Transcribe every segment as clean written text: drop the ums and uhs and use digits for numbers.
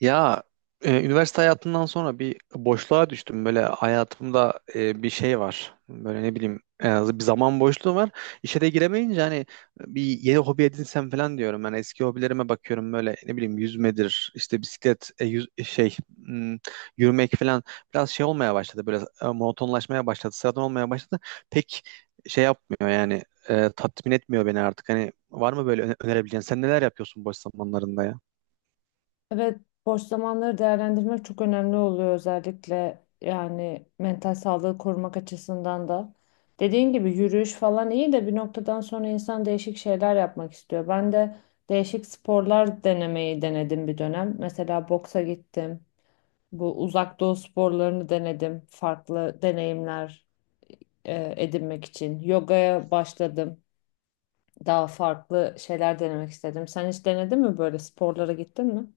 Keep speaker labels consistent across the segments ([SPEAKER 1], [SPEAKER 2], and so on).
[SPEAKER 1] Ya üniversite hayatından sonra bir boşluğa düştüm. Böyle hayatımda bir şey var. Böyle ne bileyim en az bir zaman boşluğu var. İşe de giremeyince hani bir yeni hobi edinsem falan diyorum. Yani eski hobilerime bakıyorum böyle ne bileyim yüzmedir, işte bisiklet, e, yüz, e, şey hmm, yürümek falan biraz şey olmaya başladı. Böyle monotonlaşmaya başladı, sıradan olmaya başladı. Pek şey yapmıyor yani tatmin etmiyor beni artık. Hani var mı böyle önerebileceğin? Sen neler yapıyorsun boş zamanlarında ya?
[SPEAKER 2] Evet, boş zamanları değerlendirmek çok önemli oluyor özellikle yani mental sağlığı korumak açısından da. Dediğin gibi yürüyüş falan iyi de bir noktadan sonra insan değişik şeyler yapmak istiyor. Ben de değişik sporlar denemeyi denedim bir dönem. Mesela boksa gittim. Bu uzak doğu sporlarını denedim. Farklı deneyimler edinmek için. Yogaya başladım. Daha farklı şeyler denemek istedim. Sen hiç denedin mi böyle sporlara gittin mi?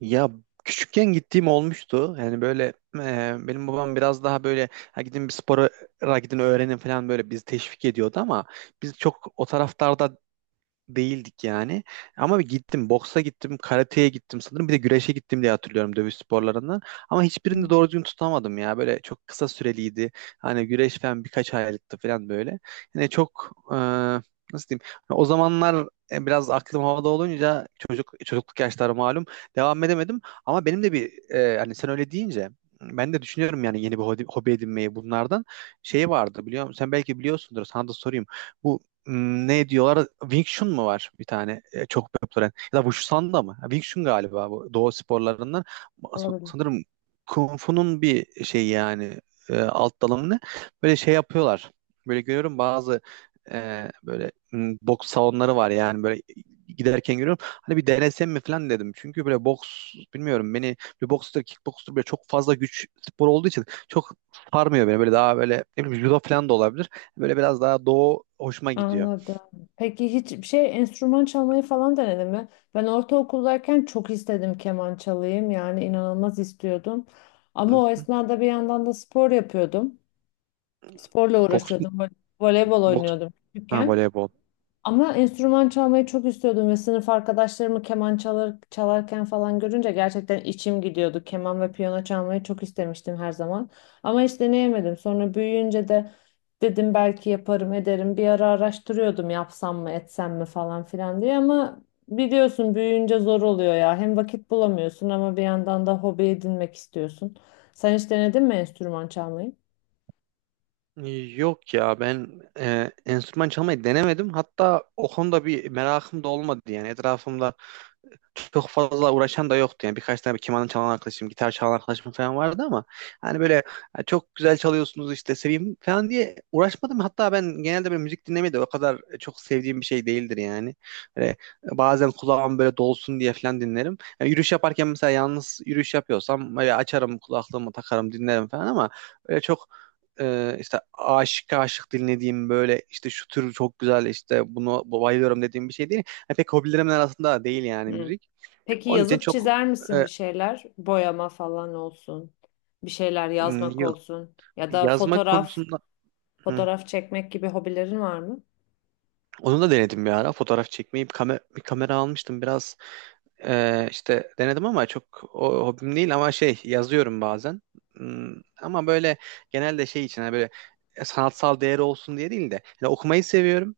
[SPEAKER 1] Ya küçükken gittiğim olmuştu. Yani böyle benim babam biraz daha böyle ha gidin bir spora gidin öğrenin falan böyle bizi teşvik ediyordu ama biz çok o taraftarda değildik yani. Ama bir gittim. Boksa gittim. Karateye gittim sanırım. Bir de güreşe gittim diye hatırlıyorum dövüş sporlarından. Ama
[SPEAKER 2] Hı.
[SPEAKER 1] hiçbirini doğru düzgün tutamadım ya. Böyle çok kısa süreliydi. Hani güreş falan birkaç aylıktı falan böyle. Yani çok nasıl diyeyim? Hani o zamanlar biraz aklım havada olunca çocukluk yaşları malum devam edemedim. Ama benim de bir hani sen öyle deyince ben de düşünüyorum yani yeni bir hobi, hobi edinmeyi bunlardan. Şey vardı biliyor musun? Sen belki biliyorsundur. Sana da sorayım. Bu ne diyorlar? Wing Chun mu var bir tane çok popüler? Ya da Wushu da mı? Ha, Wing Chun galiba bu doğu sporlarından.
[SPEAKER 2] Olabilir.
[SPEAKER 1] Sanırım Kung Fu'nun bir şey yani alt dalı ne? Böyle şey yapıyorlar. Böyle görüyorum bazı böyle boks salonları var yani böyle giderken görüyorum. Hani bir denesem mi falan dedim. Çünkü böyle boks bilmiyorum beni bir bokstur kickbokstur böyle çok fazla güç spor olduğu için çok sarmıyor beni. Böyle daha böyle ne bileyim judo falan da olabilir. Böyle biraz daha doğu hoşuma gidiyor.
[SPEAKER 2] Anladım. Peki hiç şey enstrüman çalmayı falan denedin mi? Ben ortaokuldayken çok istedim keman çalayım yani inanılmaz istiyordum. Ama
[SPEAKER 1] Hı
[SPEAKER 2] o
[SPEAKER 1] hı.
[SPEAKER 2] esnada bir yandan da spor yapıyordum. Sporla
[SPEAKER 1] Boks,
[SPEAKER 2] uğraşıyordum. Voleybol
[SPEAKER 1] boks,
[SPEAKER 2] oynuyordum
[SPEAKER 1] ha,
[SPEAKER 2] küçükken.
[SPEAKER 1] voleybol.
[SPEAKER 2] Ama enstrüman çalmayı çok istiyordum ve sınıf arkadaşlarımı keman çalar, çalarken falan görünce gerçekten içim gidiyordu. Keman ve piyano çalmayı çok istemiştim her zaman. Ama hiç deneyemedim. Sonra büyüyünce de dedim belki yaparım ederim. Bir ara araştırıyordum yapsam mı etsem mi falan filan diye ama biliyorsun büyüyünce zor oluyor ya. Hem vakit bulamıyorsun ama bir yandan da hobi edinmek istiyorsun. Sen hiç denedin mi enstrüman çalmayı?
[SPEAKER 1] Yok ya ben enstrüman çalmayı denemedim. Hatta o konuda bir merakım da olmadı yani. Etrafımda çok fazla uğraşan da yoktu. Yani birkaç tane keman çalan arkadaşım, gitar çalan arkadaşım falan vardı ama hani böyle "Ha, çok güzel çalıyorsunuz işte seveyim falan diye uğraşmadım. Hatta ben genelde böyle müzik dinlemeyi de o kadar çok sevdiğim bir şey değildir yani. Böyle bazen kulağım böyle dolsun diye falan dinlerim. Yani yürüyüş yaparken mesela yalnız yürüyüş yapıyorsam böyle açarım kulaklığımı takarım dinlerim falan ama öyle çok işte aşık aşık dinlediğim böyle işte şu tür çok güzel işte bunu bayılıyorum dediğim bir şey değil. Yani pek hobilerimin arasında değil yani müzik.
[SPEAKER 2] Peki
[SPEAKER 1] Onun için
[SPEAKER 2] yazıp
[SPEAKER 1] çok
[SPEAKER 2] çizer
[SPEAKER 1] e,
[SPEAKER 2] misin bir şeyler? Boyama falan olsun. Bir şeyler yazmak
[SPEAKER 1] yok.
[SPEAKER 2] olsun. Ya da
[SPEAKER 1] Yazmak
[SPEAKER 2] fotoğraf,
[SPEAKER 1] konusunda hı.
[SPEAKER 2] fotoğraf çekmek gibi hobilerin var mı?
[SPEAKER 1] Onu da denedim bir ara. Fotoğraf çekmeyi bir, bir kamera almıştım. Biraz işte denedim ama çok o, hobim değil ama şey yazıyorum bazen. Hmm, ama böyle genelde şey için hani böyle sanatsal değeri olsun diye değil de hani okumayı seviyorum.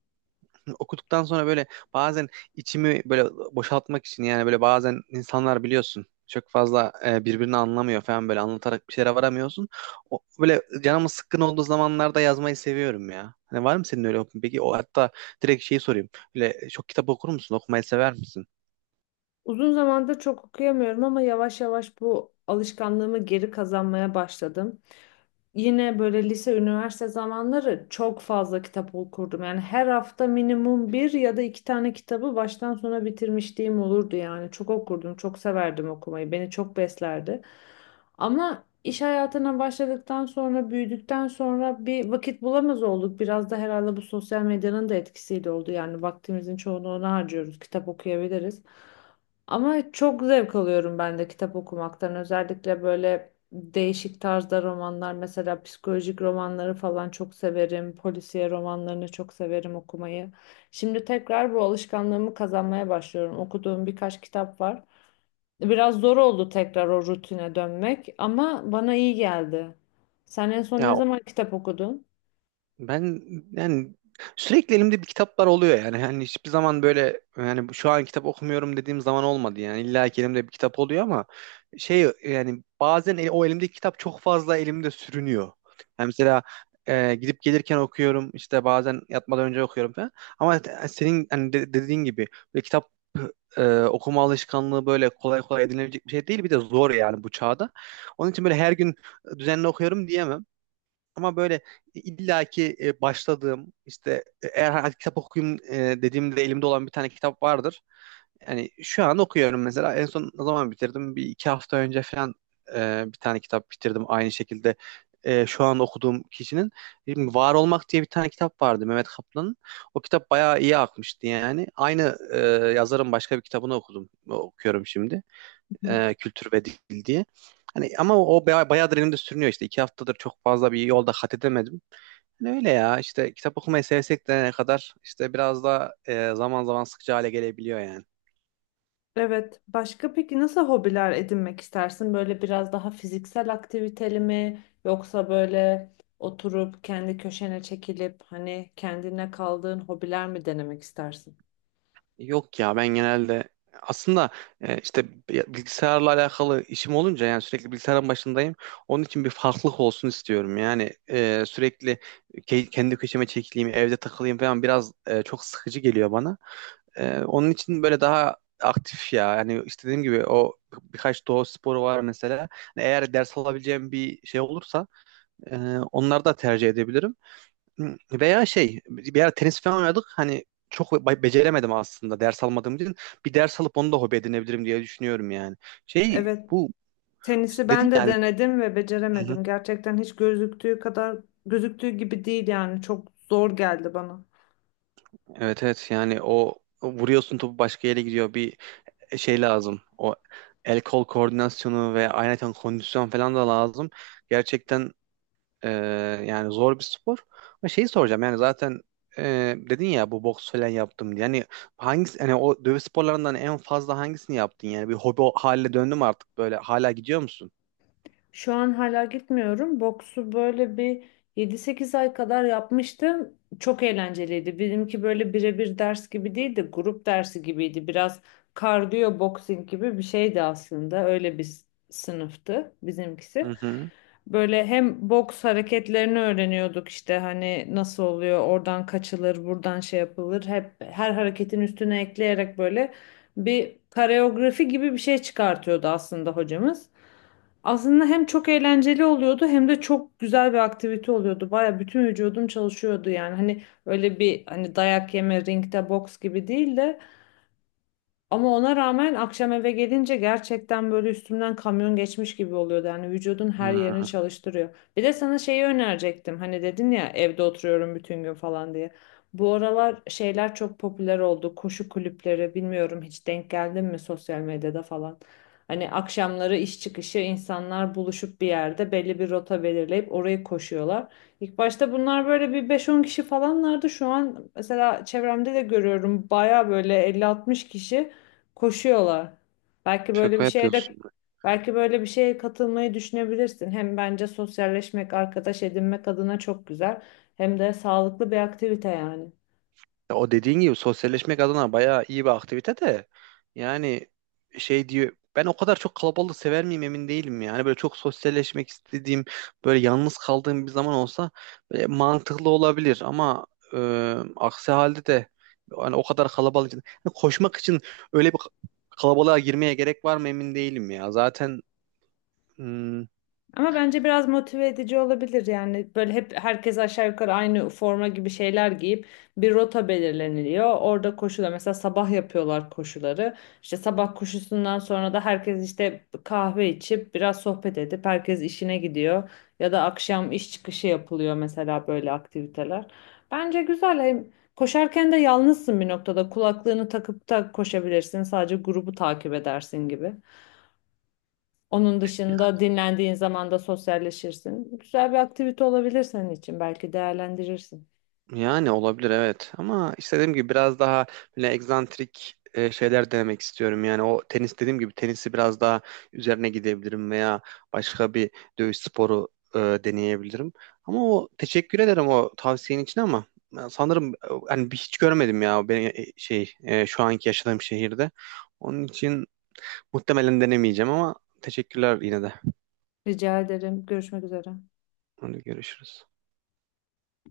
[SPEAKER 1] Okuduktan sonra böyle bazen içimi böyle boşaltmak için yani böyle bazen insanlar biliyorsun çok fazla birbirini anlamıyor falan böyle anlatarak bir şeylere varamıyorsun. O, böyle canımın sıkkın olduğu zamanlarda yazmayı seviyorum ya. Hani var mı senin öyle hobin? Peki o hatta direkt şeyi sorayım. Böyle çok kitap okur musun? Okumayı sever misin?
[SPEAKER 2] Uzun zamandır çok okuyamıyorum ama yavaş yavaş bu alışkanlığımı geri kazanmaya başladım. Yine böyle lise, üniversite zamanları çok fazla kitap okurdum. Yani her hafta minimum bir ya da iki tane kitabı baştan sona bitirmişliğim olurdu yani. Çok okurdum, çok severdim okumayı. Beni çok beslerdi. Ama iş hayatına başladıktan sonra, büyüdükten sonra bir vakit bulamaz olduk. Biraz da herhalde bu sosyal medyanın da etkisiyle oldu. Yani vaktimizin çoğunu ona harcıyoruz. Kitap okuyabiliriz. Ama çok zevk alıyorum ben de kitap okumaktan. Özellikle böyle değişik tarzda romanlar, mesela psikolojik romanları falan çok severim. Polisiye romanlarını çok severim okumayı. Şimdi tekrar bu alışkanlığımı kazanmaya başlıyorum. Okuduğum birkaç kitap var. Biraz zor oldu tekrar o rutine dönmek ama bana iyi geldi. Sen en son ne
[SPEAKER 1] Ya
[SPEAKER 2] zaman kitap okudun?
[SPEAKER 1] ben yani sürekli elimde bir kitaplar oluyor yani. Hani hiçbir zaman böyle yani şu an kitap okumuyorum dediğim zaman olmadı yani. İlla ki elimde bir kitap oluyor ama şey yani bazen o elimdeki kitap çok fazla elimde sürünüyor. Yani mesela gidip gelirken okuyorum işte bazen yatmadan önce okuyorum falan. Ama senin hani dediğin gibi böyle kitap okuma alışkanlığı böyle kolay kolay edinilebilecek bir şey değil. Bir de zor yani bu çağda. Onun için böyle her gün düzenli okuyorum diyemem. Ama böyle illaki başladığım işte eğer hani hadi kitap okuyayım dediğimde elimde olan bir tane kitap vardır. Yani şu an okuyorum mesela. En son ne zaman bitirdim? Bir iki hafta önce falan bir tane kitap bitirdim. Aynı şekilde şu an okuduğum kişinin. Şimdi Var Olmak diye bir tane kitap vardı Mehmet Kaplan'ın. O kitap bayağı iyi akmıştı yani. Aynı yazarın başka bir kitabını okudum. Okuyorum şimdi kültür ve dil diye. Hani ama o, o bayağıdır elimde sürünüyor işte. İki haftadır çok fazla bir yolda kat edemedim. Hani öyle ya işte kitap okumayı sevsek de ne kadar işte biraz da zaman zaman sıkıcı hale gelebiliyor yani.
[SPEAKER 2] Evet. Başka peki nasıl hobiler edinmek istersin? Böyle biraz daha fiziksel aktiviteli mi? Yoksa böyle oturup kendi köşene çekilip hani kendine kaldığın hobiler mi denemek istersin?
[SPEAKER 1] Yok ya ben genelde aslında işte bilgisayarla alakalı işim olunca yani sürekli bilgisayarın başındayım. Onun için bir farklılık olsun istiyorum. Yani sürekli kendi köşeme çekileyim, evde takılayım falan biraz çok sıkıcı geliyor bana. Onun için böyle daha aktif ya. Yani işte dediğim gibi o birkaç doğa sporu var mesela. Hani eğer ders alabileceğim bir şey olursa e, onları da tercih edebilirim. Hı, veya şey bir ara tenis falan oynadık. Hani çok beceremedim aslında ders almadığım için. Bir ders alıp onu da hobi edinebilirim diye düşünüyorum yani. Şey
[SPEAKER 2] Evet,
[SPEAKER 1] bu
[SPEAKER 2] tenisi
[SPEAKER 1] dedin
[SPEAKER 2] ben de
[SPEAKER 1] yani.
[SPEAKER 2] denedim ve
[SPEAKER 1] Hı hı.
[SPEAKER 2] beceremedim. Gerçekten hiç gözüktüğü kadar gözüktüğü gibi değil yani çok zor geldi bana.
[SPEAKER 1] Evet evet yani o o vuruyorsun topu başka yere gidiyor. Bir şey lazım. O el kol koordinasyonu ve ayrıca kondisyon falan da lazım. Gerçekten Ee, yani zor bir spor. Ama şeyi soracağım yani zaten e, dedin ya bu boks falan yaptım diye. Yani hangisi hani o dövüş sporlarından en fazla hangisini yaptın yani bir hobi haline döndü mü artık böyle hala gidiyor musun?
[SPEAKER 2] Şu an hala gitmiyorum. Boksu böyle bir 7-8 ay kadar yapmıştım. Çok eğlenceliydi. Benimki böyle birebir ders gibi değildi, grup dersi gibiydi. Biraz kardiyo boxing gibi bir şeydi aslında. Öyle bir sınıftı
[SPEAKER 1] Hı
[SPEAKER 2] bizimkisi.
[SPEAKER 1] hı.
[SPEAKER 2] Böyle hem boks hareketlerini öğreniyorduk işte hani nasıl oluyor, oradan kaçılır, buradan şey yapılır. Hep her hareketin üstüne ekleyerek böyle bir koreografi gibi bir şey çıkartıyordu aslında hocamız. Aslında hem çok eğlenceli oluyordu hem de çok güzel bir aktivite oluyordu. Baya bütün vücudum çalışıyordu yani. Hani öyle bir hani dayak yeme ringde boks gibi değil de ama ona rağmen akşam eve gelince gerçekten böyle üstümden kamyon geçmiş gibi oluyordu. Yani vücudun her yerini
[SPEAKER 1] Hı.
[SPEAKER 2] çalıştırıyor. Bir de sana şeyi önerecektim. Hani dedin ya evde oturuyorum bütün gün falan diye. Bu aralar şeyler çok popüler oldu. Koşu kulüpleri bilmiyorum hiç denk geldin mi sosyal medyada falan. Hani akşamları iş çıkışı insanlar buluşup bir yerde belli bir rota belirleyip orayı koşuyorlar. İlk başta bunlar böyle bir 5-10 kişi falanlardı. Şu an mesela çevremde de görüyorum baya böyle 50-60 kişi. Koşuyorlar. Belki böyle bir
[SPEAKER 1] Şaka
[SPEAKER 2] şeye de
[SPEAKER 1] yapıyorsun.
[SPEAKER 2] Belki böyle bir şeye katılmayı düşünebilirsin. Hem bence sosyalleşmek, arkadaş edinmek adına çok güzel. Hem de sağlıklı bir aktivite yani.
[SPEAKER 1] Ya o dediğin gibi sosyalleşmek adına bayağı iyi bir aktivite de yani şey diyor ben o kadar çok kalabalığı sever miyim emin değilim yani böyle çok sosyalleşmek istediğim böyle yalnız kaldığım bir zaman olsa böyle mantıklı olabilir ama e, aksi halde de hani o kadar kalabalık için hani koşmak için öyle bir kalabalığa girmeye gerek var mı emin değilim ya zaten hmm.
[SPEAKER 2] Ama bence biraz motive edici olabilir yani böyle hep herkes aşağı yukarı aynı forma gibi şeyler giyip bir rota belirleniliyor. Orada koşuda mesela sabah yapıyorlar koşuları. İşte sabah koşusundan sonra da herkes işte kahve içip biraz sohbet edip herkes işine gidiyor. Ya da akşam iş çıkışı yapılıyor mesela böyle aktiviteler. Bence güzel hem koşarken de yalnızsın bir noktada kulaklığını takıp da koşabilirsin sadece grubu takip edersin gibi. Onun dışında dinlendiğin zaman da sosyalleşirsin. Güzel bir aktivite olabilir senin için. Belki değerlendirirsin.
[SPEAKER 1] Yani olabilir evet ama işte dediğim gibi biraz daha böyle egzantrik şeyler denemek istiyorum. Yani o tenis dediğim gibi tenisi biraz daha üzerine gidebilirim veya başka bir dövüş sporu deneyebilirim. Ama o teşekkür ederim o tavsiyenin için ama ben sanırım hani bir hiç görmedim ya ben şu anki yaşadığım şehirde. Onun için muhtemelen denemeyeceğim ama teşekkürler yine de.
[SPEAKER 2] Rica ederim. Görüşmek üzere.
[SPEAKER 1] Hadi görüşürüz.